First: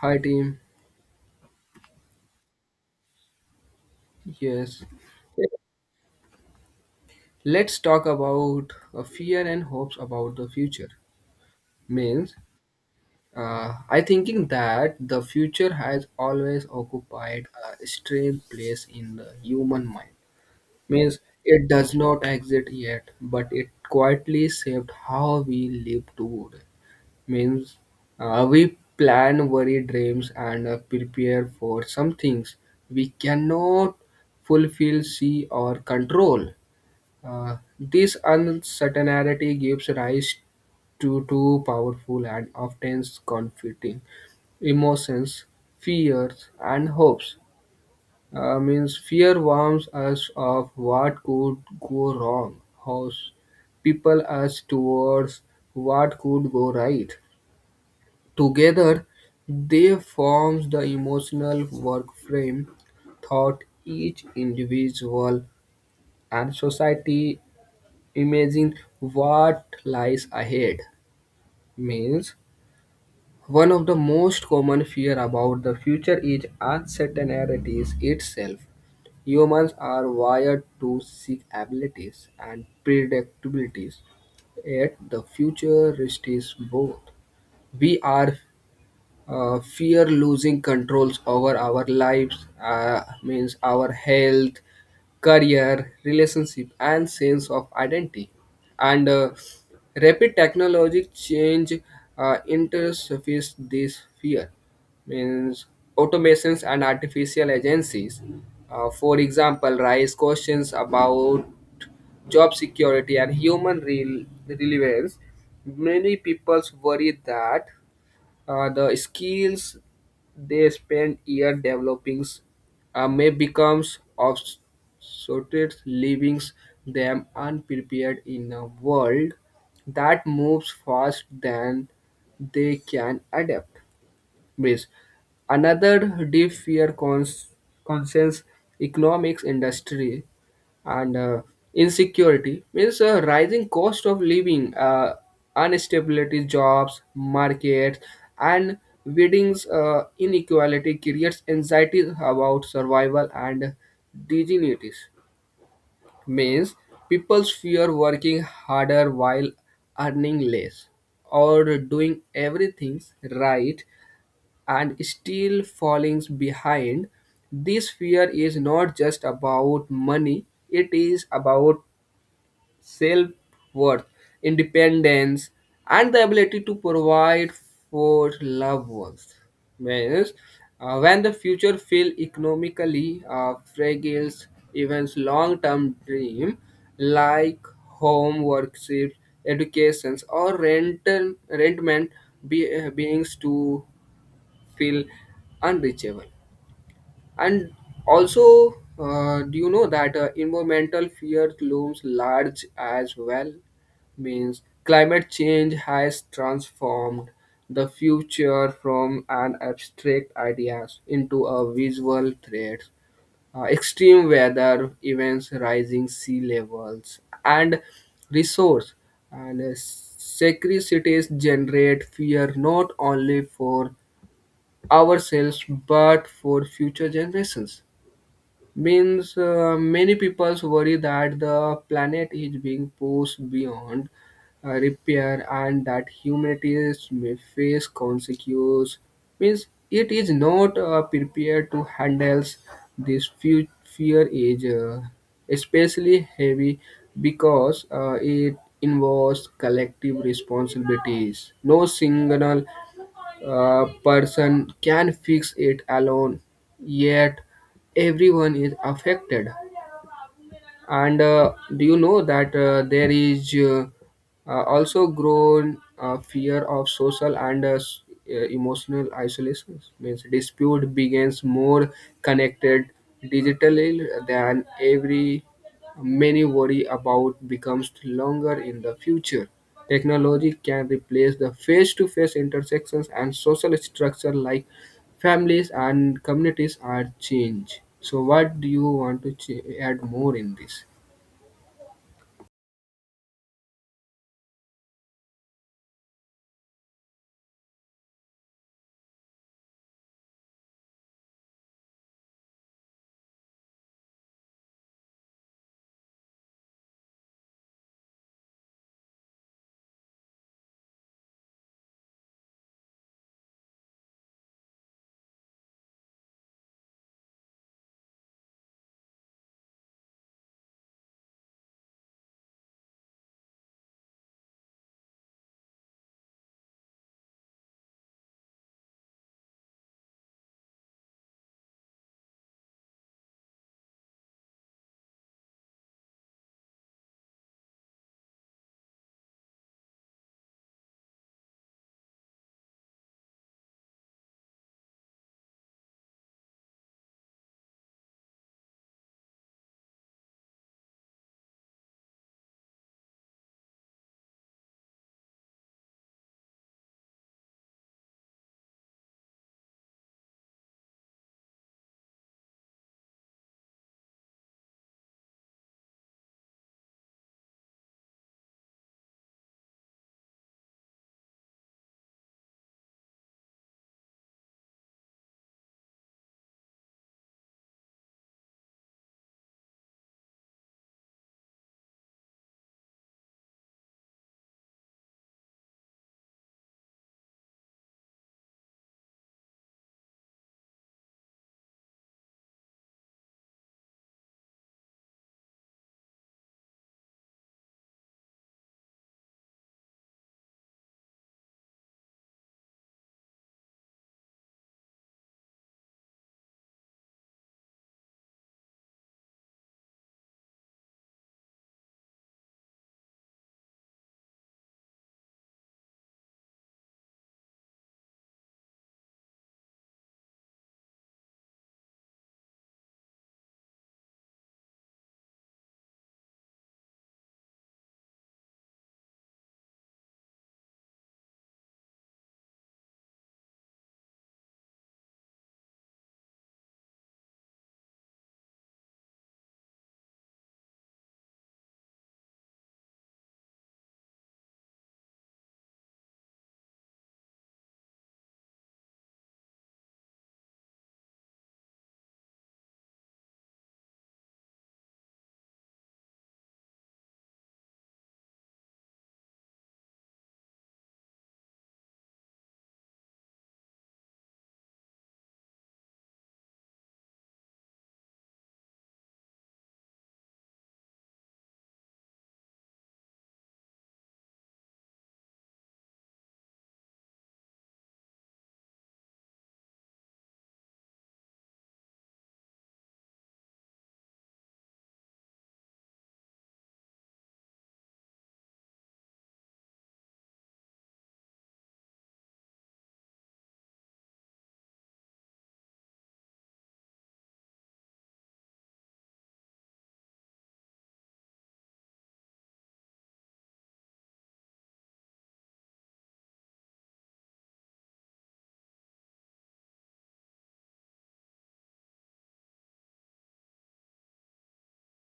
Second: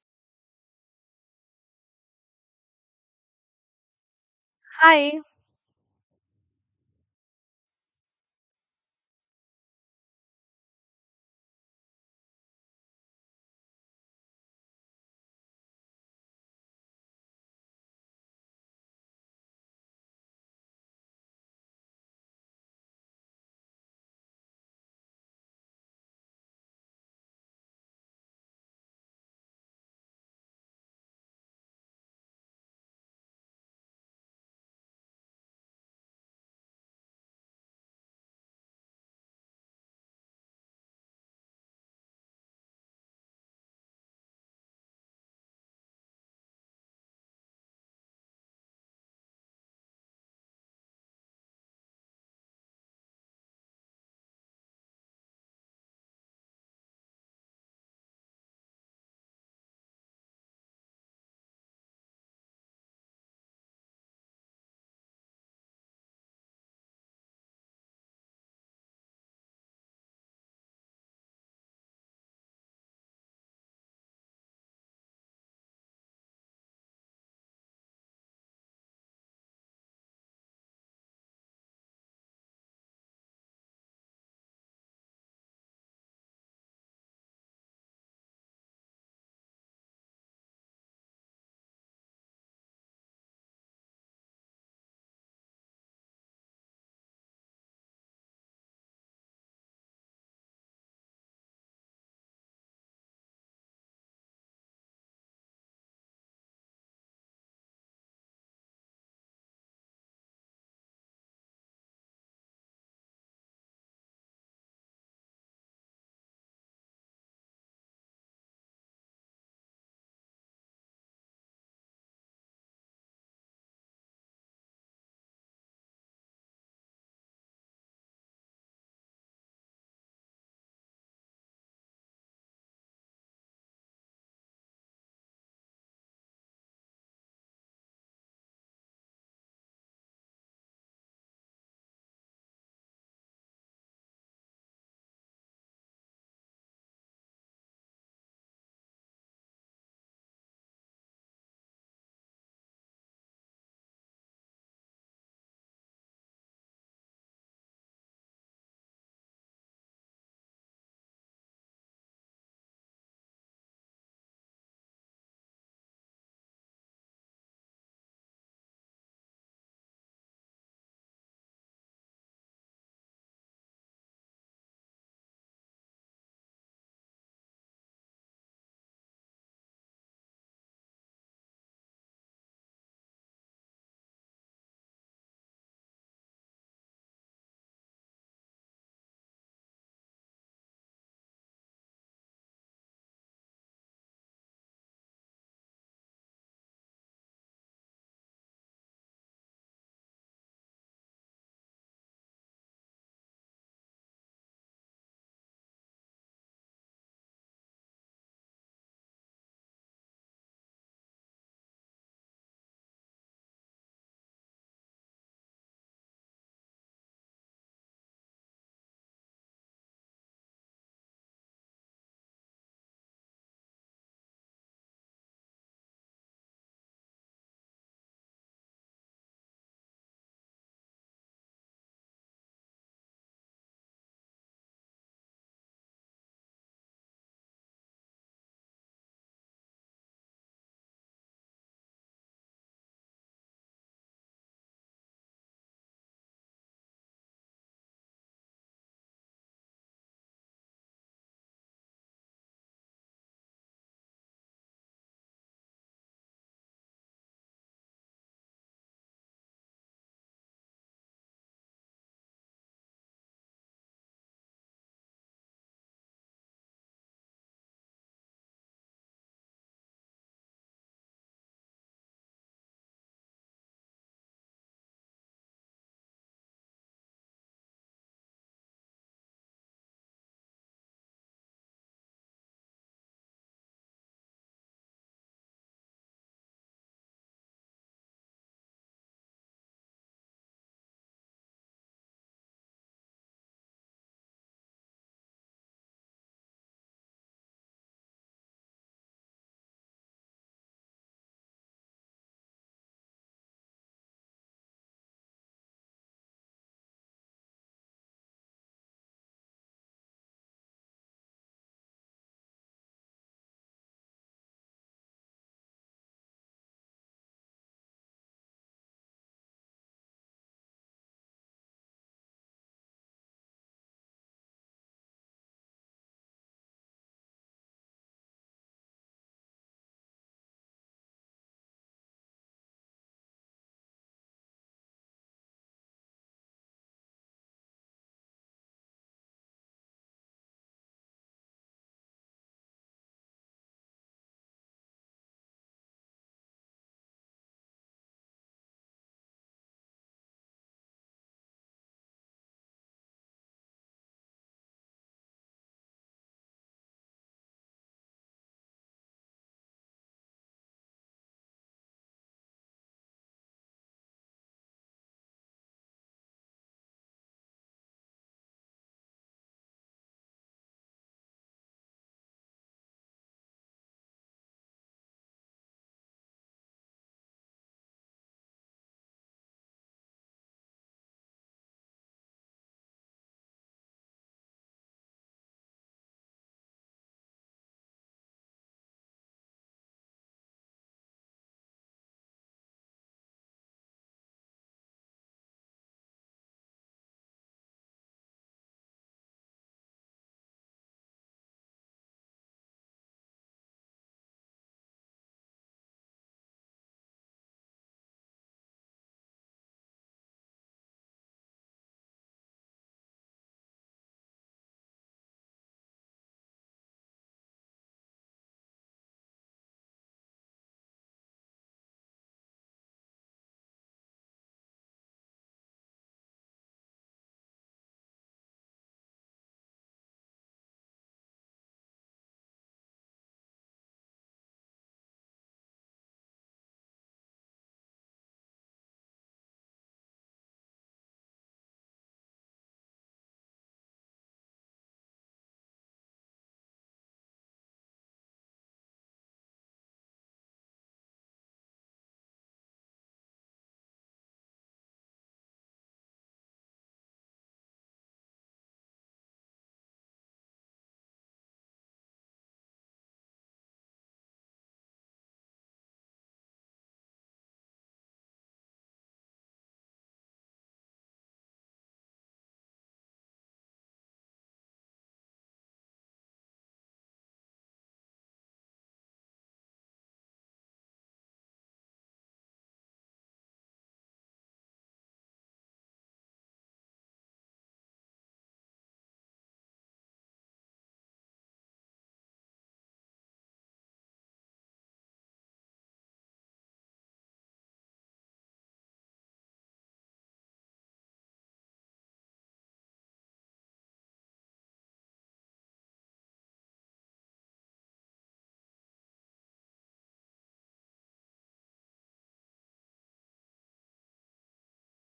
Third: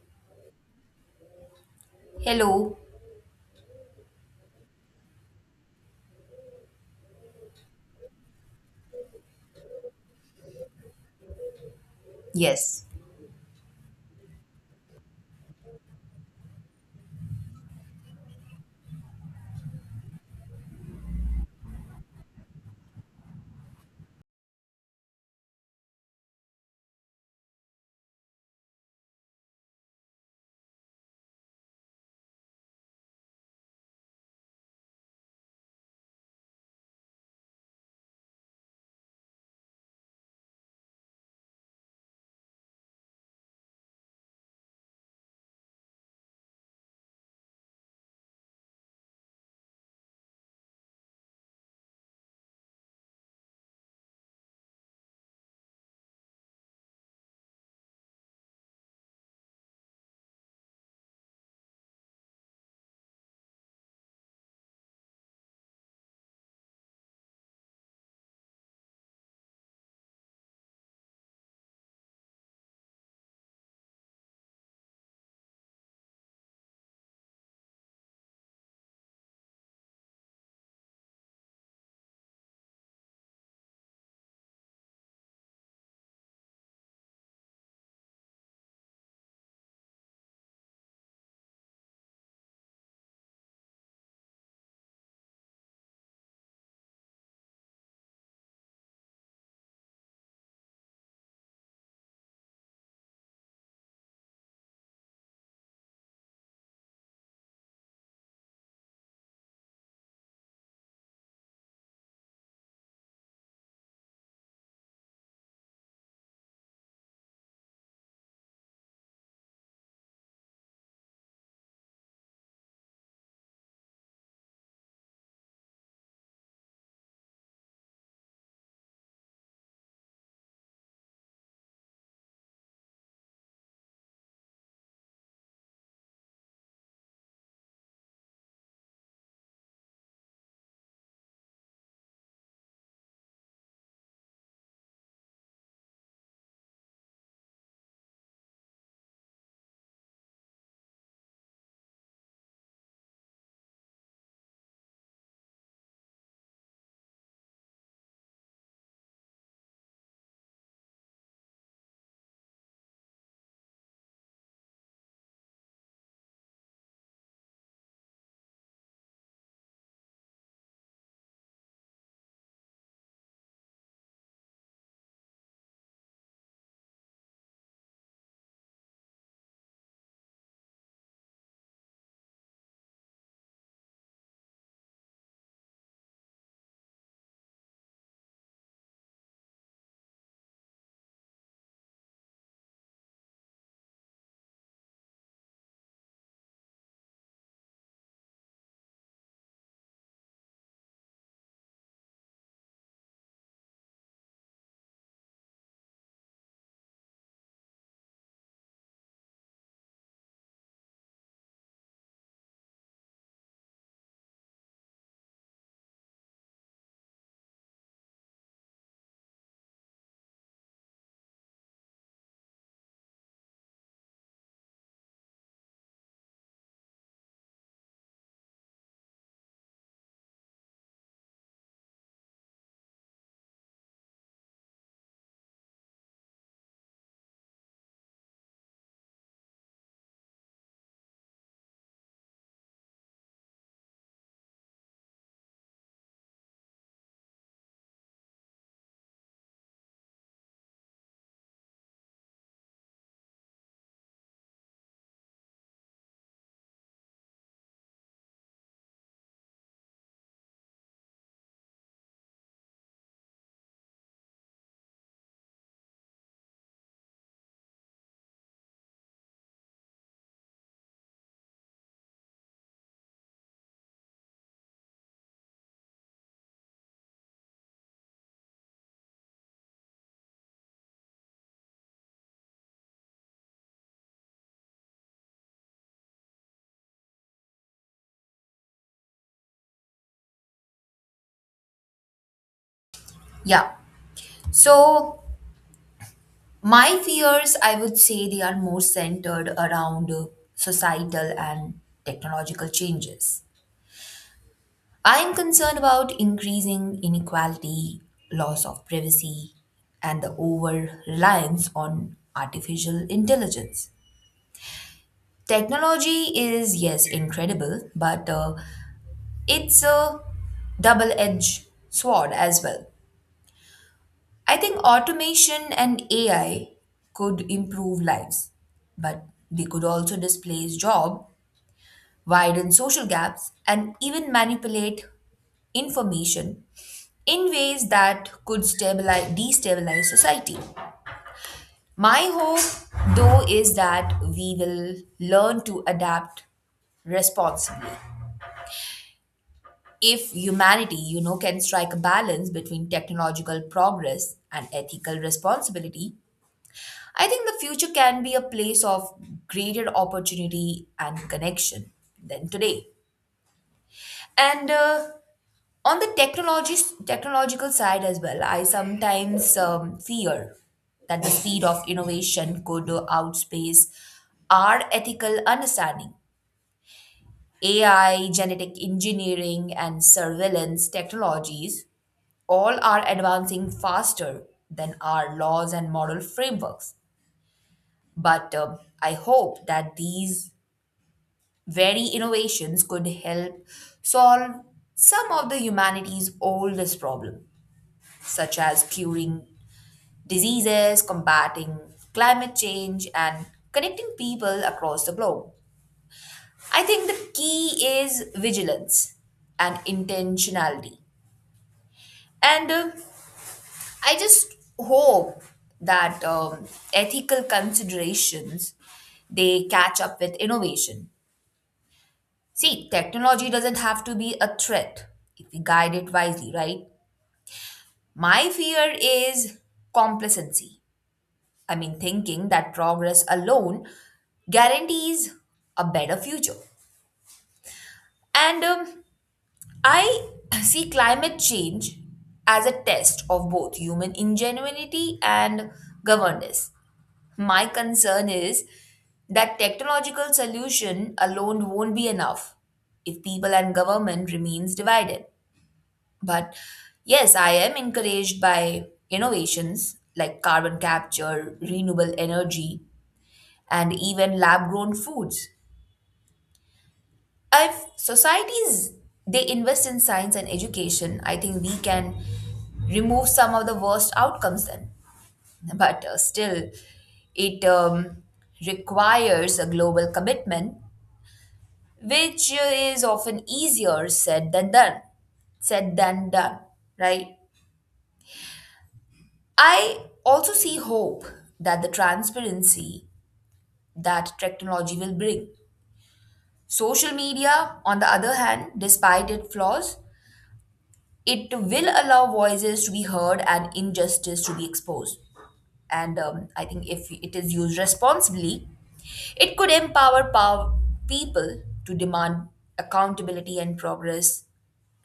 Hi team. Hello. Yes. Hi. Let's talk about fear and hopes about the future. Means, Yes. I thinking that the future has always occupied a strange place in the human mind. Means it does not exist yet, but it quietly shaped how we live today. Means we plan, worry, dreams, and prepare for some things we cannot fulfill, see, or control. This uncertainty gives rise to two powerful and often conflicting emotions, fears, and hopes. Means fear warns us of what could go wrong, hopes people us towards what could go right. Together, they form the emotional work frame thought each individual and society. Imagine what lies ahead. Means one of the most common fear about the future is uncertainty itself. Humans are wired to seek abilities and predictabilities, yet the future risks both. We are fear losing controls over our lives, means our health, career, relationship, and sense of identity, and rapid technologic change interface this fear. Means automations and artificial agencies, for example, raise questions about job security and human relevance. Many people worry that the skills they spend year developing may become obsolete, leaving them unprepared in a world that moves fast than they can adapt base. Another deep fear concerns economics industry and insecurity. Means a rising cost of living, instability jobs, markets, and weddings, inequality creates anxiety about survival and dignities. Means people fear working harder while earning less, or doing everything right and still falling behind. This fear is not just about money, it is about self worth, independence, and the ability to provide for loved ones. Means, when the future feels economically fragile, even long term dream like home, workships, educations, or rental, rentment beings to feel unreachable. And also, do you know that environmental fear looms large as well? Means climate change has transformed the future from an abstract ideas into a visual threat. Extreme weather events, rising sea levels, and resource and scarcities generate fear not only for ourselves but for future generations. Means many peoples worry that the planet is being pushed beyond repair, and that humanity may face consequences. Means it is not prepared to handle this fear is especially heavy because it involves collective responsibilities. No single person can fix it alone, yet everyone is affected. And do you know that there is also grown fear of social and emotional isolation? Means dispute begins more connected digitally than every. Many worry about becomes longer in the future. Technology can replace the face-to-face intersections, and social structure like families and communities are changed. So what do you want to add more in this? Yeah. So my fears, I would say they are more centered around societal and technological changes. I am concerned about increasing inequality, loss of privacy, and the over reliance on artificial intelligence. Technology is, yes, incredible, but it's a double edged sword as well. I think automation and AI could improve lives, but they could also displace jobs, widen social gaps, and even manipulate information in ways that could destabilize society. My hope, though, is that we will learn to adapt responsibly. If humanity, you know, can strike a balance between technological progress and ethical responsibility, I think the future can be a place of greater opportunity and connection than today. And on the technology technological side as well, I sometimes fear that the speed of innovation could outpace our ethical understanding. AI, genetic engineering, and surveillance technologies all are advancing faster than our laws and moral frameworks. But I hope that these very innovations could help solve some of the humanity's oldest problems, such as curing diseases, combating climate change, and connecting people across the globe. I think the key is vigilance and intentionality. And I just hope that ethical considerations they catch up with innovation. See, technology doesn't have to be a threat if we guide it wisely, right? My fear is complacency. I mean, thinking that progress alone guarantees a better future. And I see climate change as a test of both human ingenuity and governance. My concern is that technological solution alone won't be enough if people and government remains divided. But yes, I am encouraged by innovations like carbon capture, renewable energy, and even lab grown foods. If societies they invest in science and education, I think we can remove some of the worst outcomes then. But still, it requires a global commitment, which is often easier Said than done, right? I also see hope that the transparency that technology will bring. Social media, on the other hand, despite its flaws, it will allow voices to be heard and injustice to be exposed. And I think if it is used responsibly, it could empower power people to demand accountability and progress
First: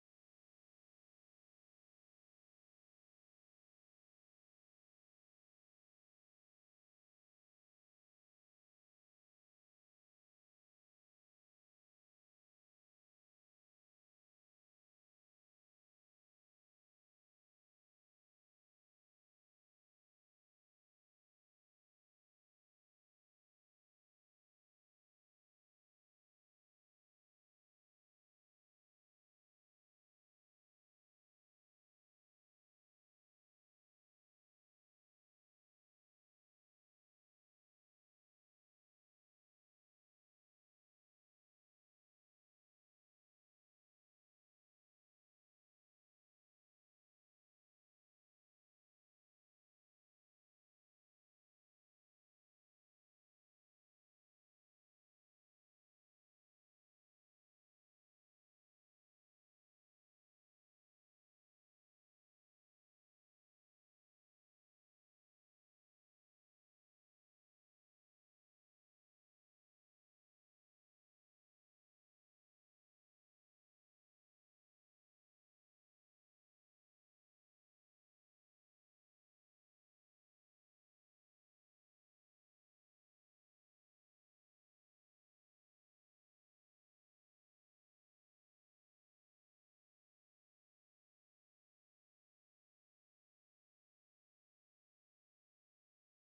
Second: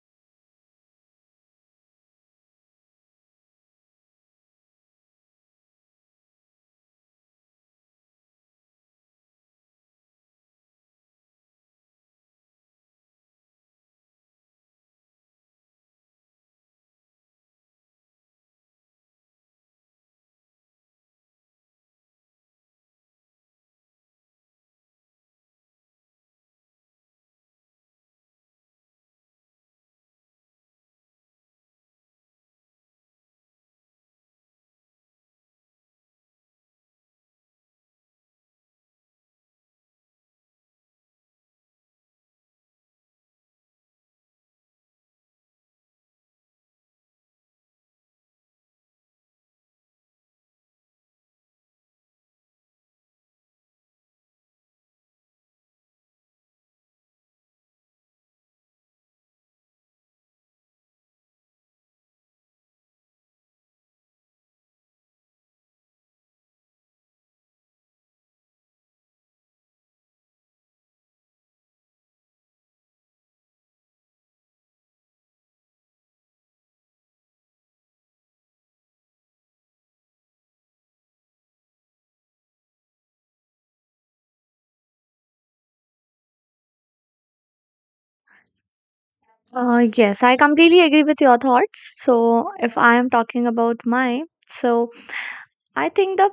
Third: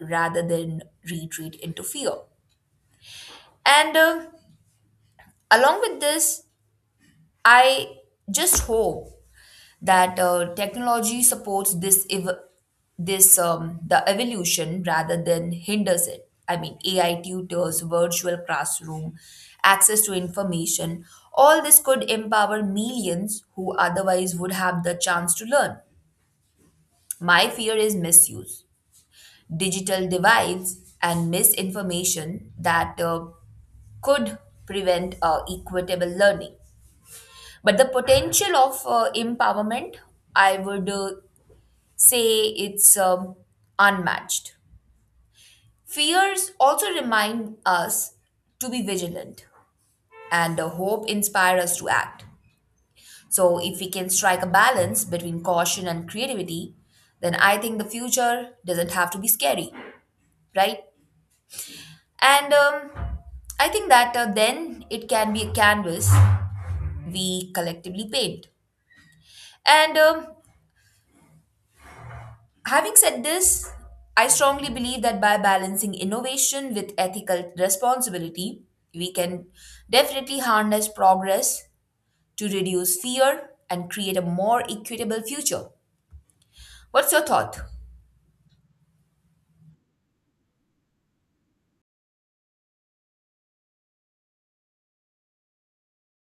rather than retreat into fear. And along with this, I just hope that technology supports this the evolution rather than hinders it. I mean, AI tutors, virtual classroom, access to information, all this could empower millions who otherwise would have the chance to learn. My fear is misuse, digital divides, and misinformation that could prevent equitable learning. But the potential of empowerment I would say it's unmatched. Fears also remind us to be vigilant, and the hope inspires us to act. So, if we can strike a balance between caution and creativity, then I think the future doesn't have to be scary, right? And I think that then it can be a canvas we collectively paint. And having said this, I strongly believe that by balancing innovation with ethical responsibility, we can definitely harness progress to reduce fear and create a more equitable future. What's your thought? Yes, I completely agree with your thoughts. So, if I am talking about mine, so I think the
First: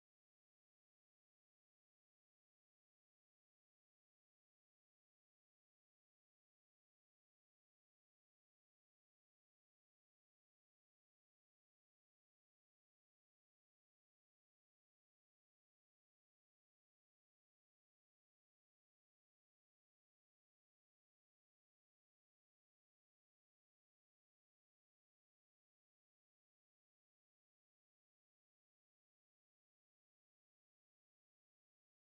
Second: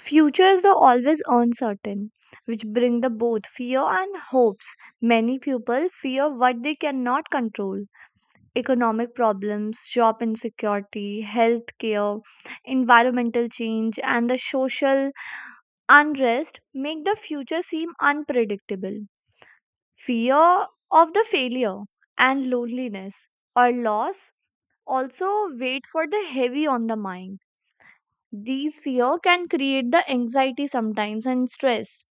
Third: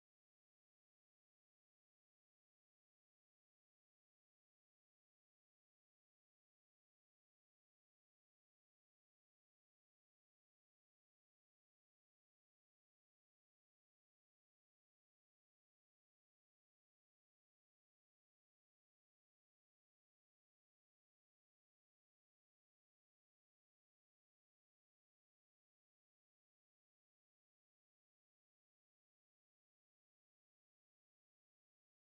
future is the always uncertain, which bring the both fear and hopes. Many people fear what they cannot control: economic problems, job insecurity, health care, environmental change, and the social unrest make the future seem unpredictable. Fear of the failure and loneliness or loss also wait for the heavy on the mind. These fear can create the anxiety sometimes and stress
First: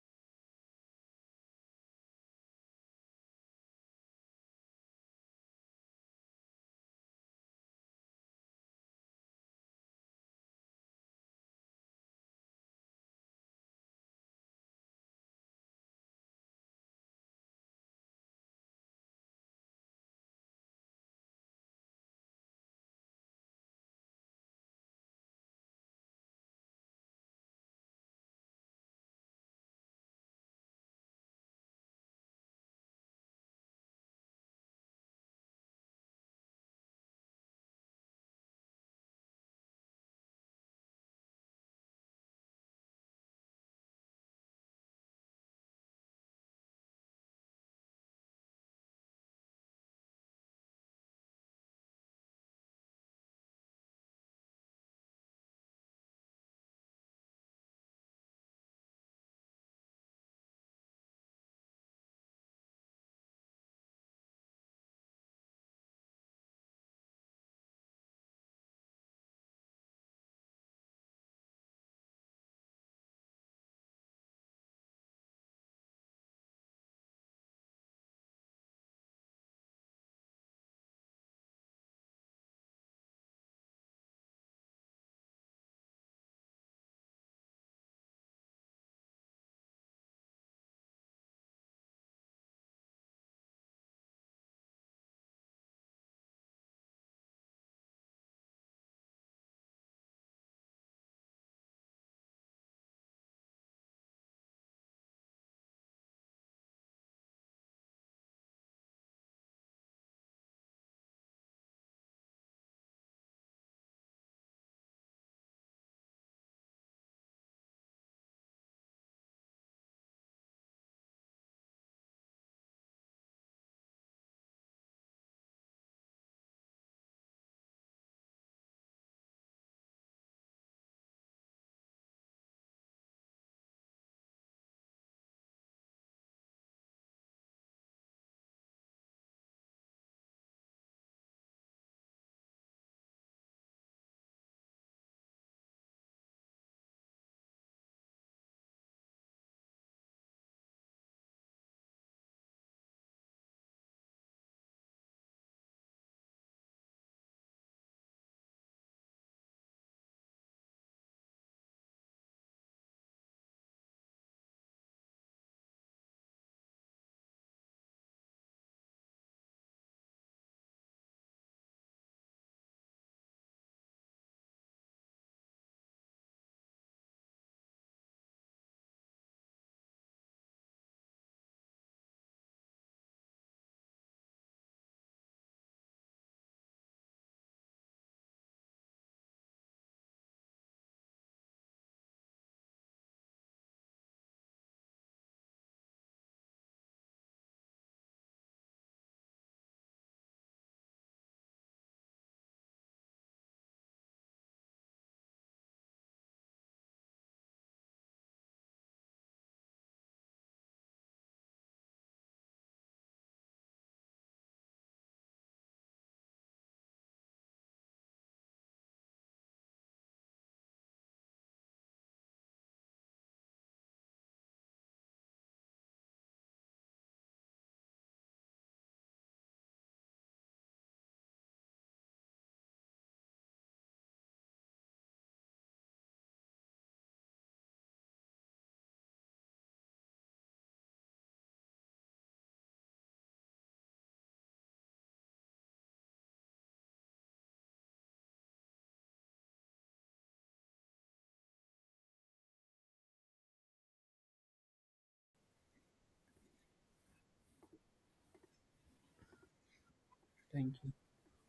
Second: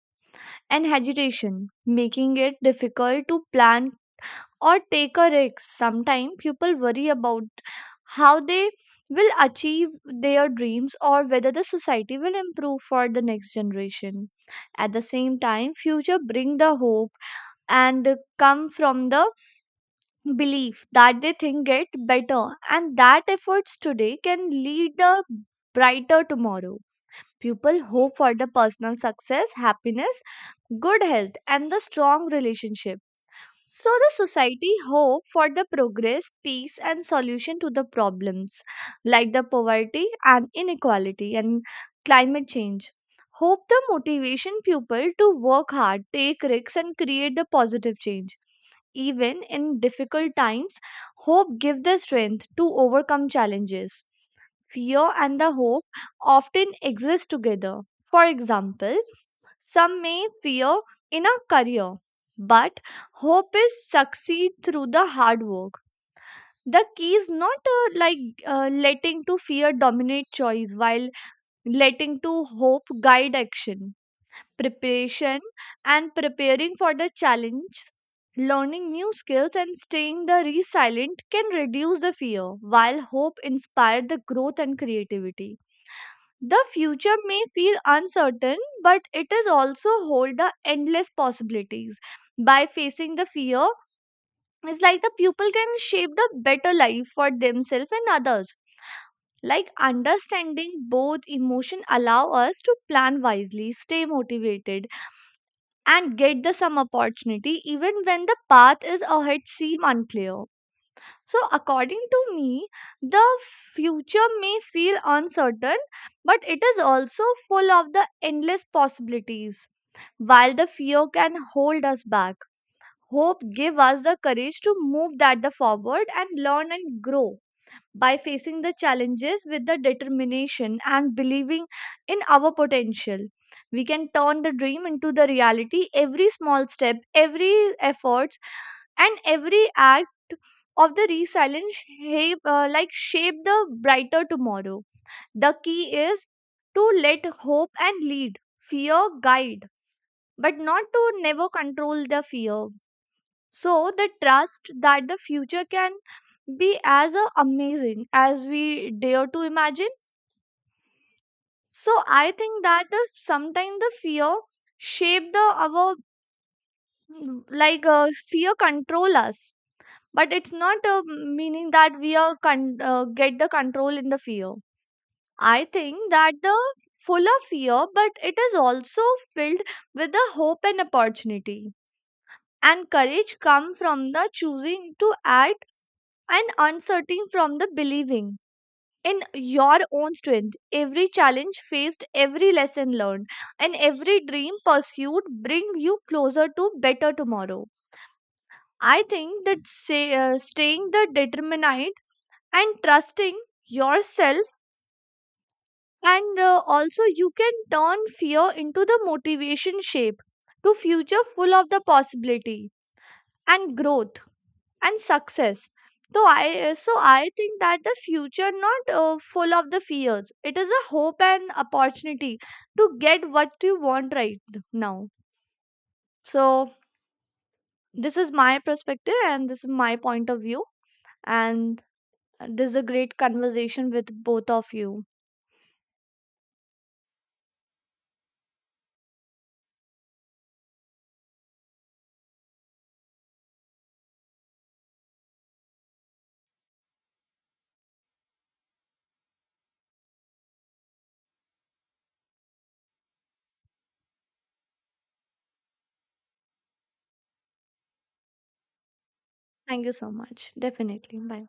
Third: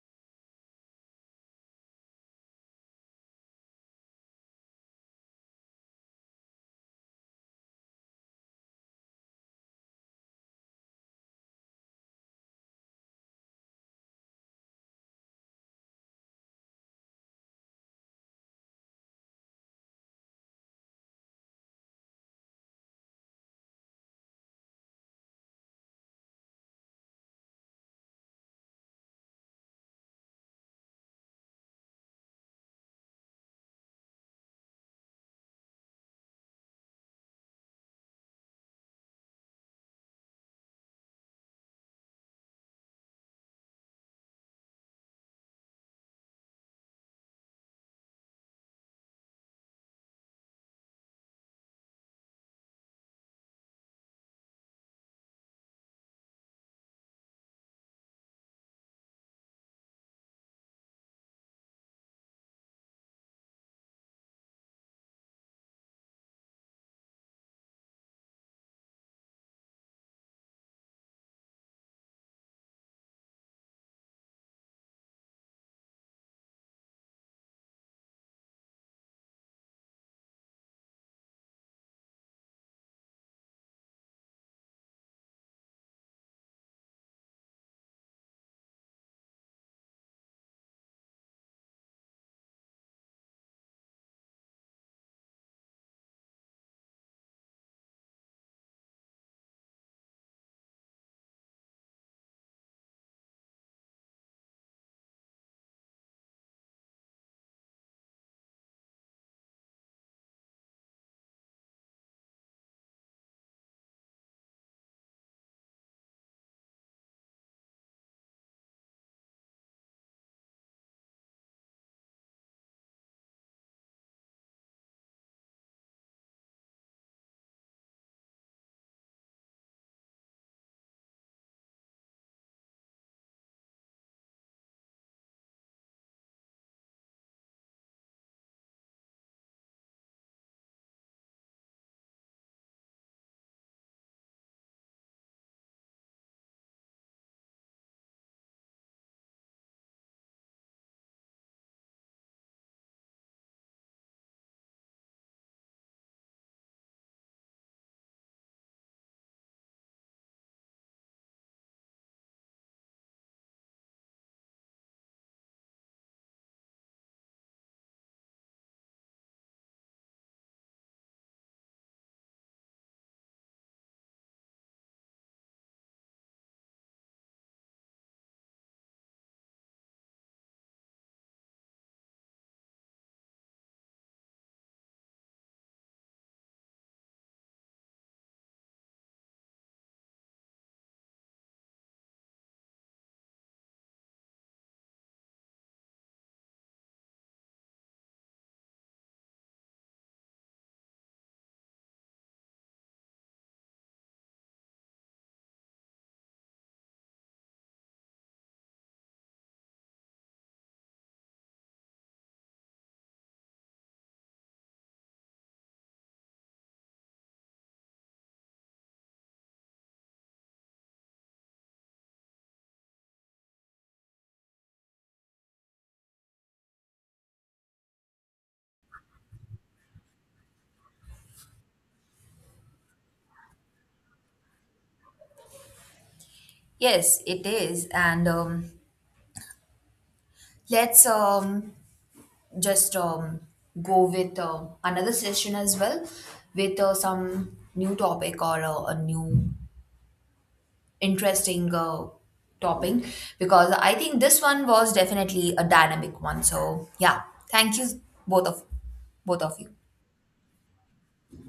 and agitation, making it difficult to plan or take a risk. Sometimes people worry about how they will achieve their dreams or whether the society will improve for the next generation at the same time future bring the hope and come from the belief that they think it better and that efforts today can lead a brighter tomorrow. People hope for the personal success, happiness, good health, and the strong relationship. So the society hope for the progress, peace, and solution to the problems like the poverty and inequality and climate change. Hope the motivation people to work hard, take risks, and create the positive change. Even in difficult times, hope give the strength to overcome challenges. Fear and the hope often exist together. For example, some may fear in a career, but hope is succeed through the hard work. The key is not like letting to fear dominate choice while letting to hope guide action, preparation, and preparing for the challenge, learning new skills and staying the resilient can reduce the fear while hope inspire the growth and creativity. The future may feel uncertain, but it is also hold the endless possibilities by facing the fear. It's like the pupil can shape the better life for themselves and others. Like understanding both emotion allow us to plan wisely, stay motivated, and get the some opportunity even when the path is ahead seem unclear. So according to me, the future may feel uncertain, but it is also full of the endless possibilities. While the fear can hold us back, hope give us the courage to move that the forward and learn and grow by facing the challenges with the determination and believing in our potential. We can turn the dream into the reality. Every small step, every efforts, and every act of the resilience shape, like shape the brighter tomorrow. The key is to let hope and lead, fear guide, but not to never control the fear, so they trust that the future can be as amazing as we dare to imagine. So I think that the sometimes the fear shape the our, like fear control us, but it's not meaning that we are get the control in the fear. I think that the full of fear, but it is also filled with the hope and opportunity, and courage come from the choosing to act, and uncertain from the believing in your own strength. Every challenge faced, every lesson learned, and every dream pursued bring you closer to better tomorrow. I think that say, staying the determined and trusting yourself, and also you can turn fear into the motivation shape to future full of the possibility and growth. And success. So I think that the future not full of the fears, it is a hope and opportunity to get what you want right now. So this is my perspective and this is my point of view, and this is a great conversation with both of you. Yes, it is. And let's just go with another session as well with some new topic or a new interesting topping, because I think this one was definitely a dynamic one. So yeah, thank you both of both of you. Thank you so much. Thank you. Definitely. Bye.